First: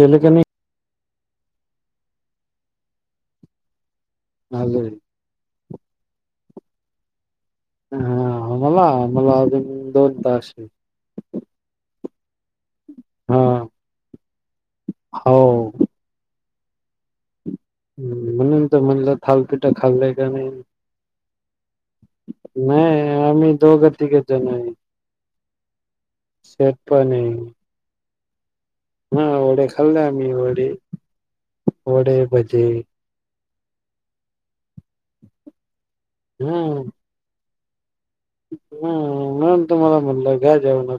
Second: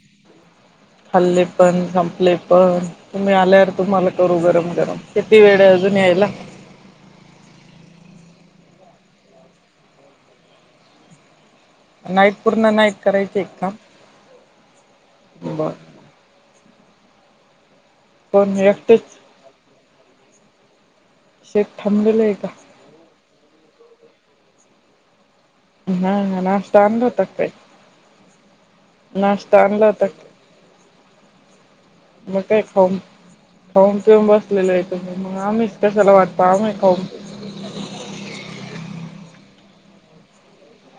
Helek नाही खाल्ले पण संपले पण तुम्ही आल्यार तुम्हाला करू गरम झाले गरम किती वेळ अजून यायला हा आम्हाला आम्हाला अजून दोन तास आहे नाही पूर्ण नाहीत हा करायचे एक काम हो बर पण म्हणून तर म्हणलं एकटेच थालपिठा खाल्लंय का नाही शेत थांबलेलं आहे का नाही आमही दोघाात केत नाही हा हा नाश्ता आणलं होताात काय हा वढ नाश्ता आणला होता खाल्ले आम्ही वढ डे बजे काौम पेऊन बसलेले आहे तुम्ही मग आम्हीच कशाला वाटतो आम्ही ह म्हणून तु मला म्हटलं घ्या जेवणड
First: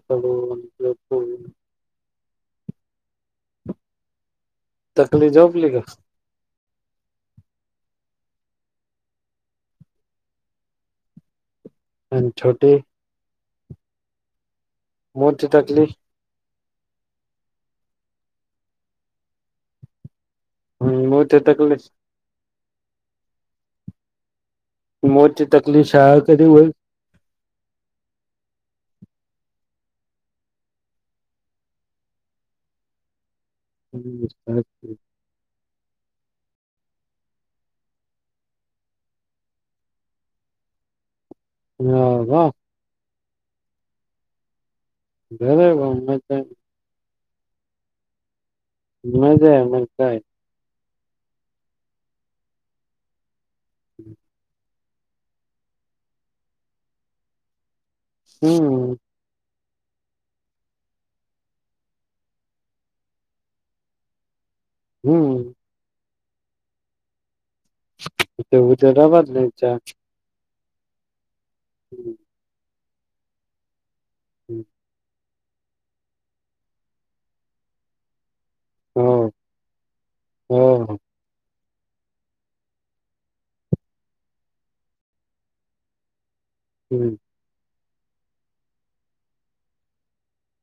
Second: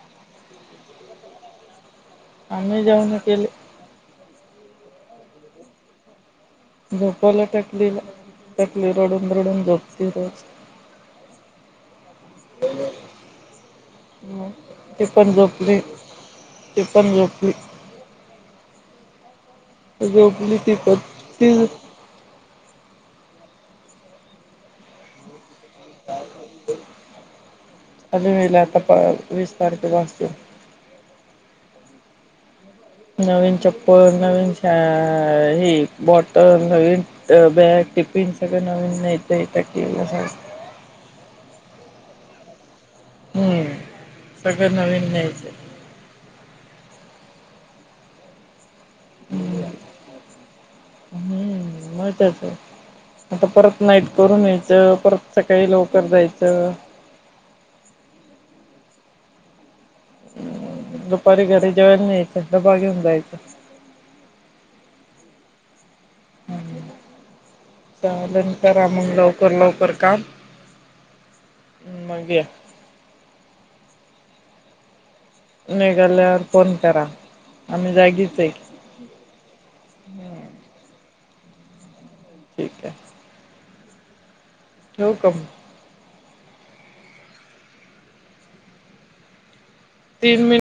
आम्ही जाऊन केले तकलीफ झोपली का झपाला टाकली टकली रडून रडून झपते रोज अ छोटे टफन मोठी गपलीरी तकली चतनमकी झोपली ती प मोठी त तकली मोतची तकलीफ हा कधी होय विस्तारित वाासत नवीन चप्पल नवीन हे बॉटल नवीन बॅग टिफिन सगळ नवीन हा वा हम्म घर ग म मजा आहे मज कााय हम्म माहतच आहे आता परत नाईट करून या परत स काळी लवकर द्यायचं हम्म हम् दुपारी घरी जेवायला नाहीयचं दबा घेऊन जायचं हम्म चालेल ते करा मग हुदराबादला आहे लवकर चा लवकर काम ह् माग हम्म न गल्या फोन करा आम् जागीच आहे हम् हम् ठीक आहे होव काम हम्म तीन महिन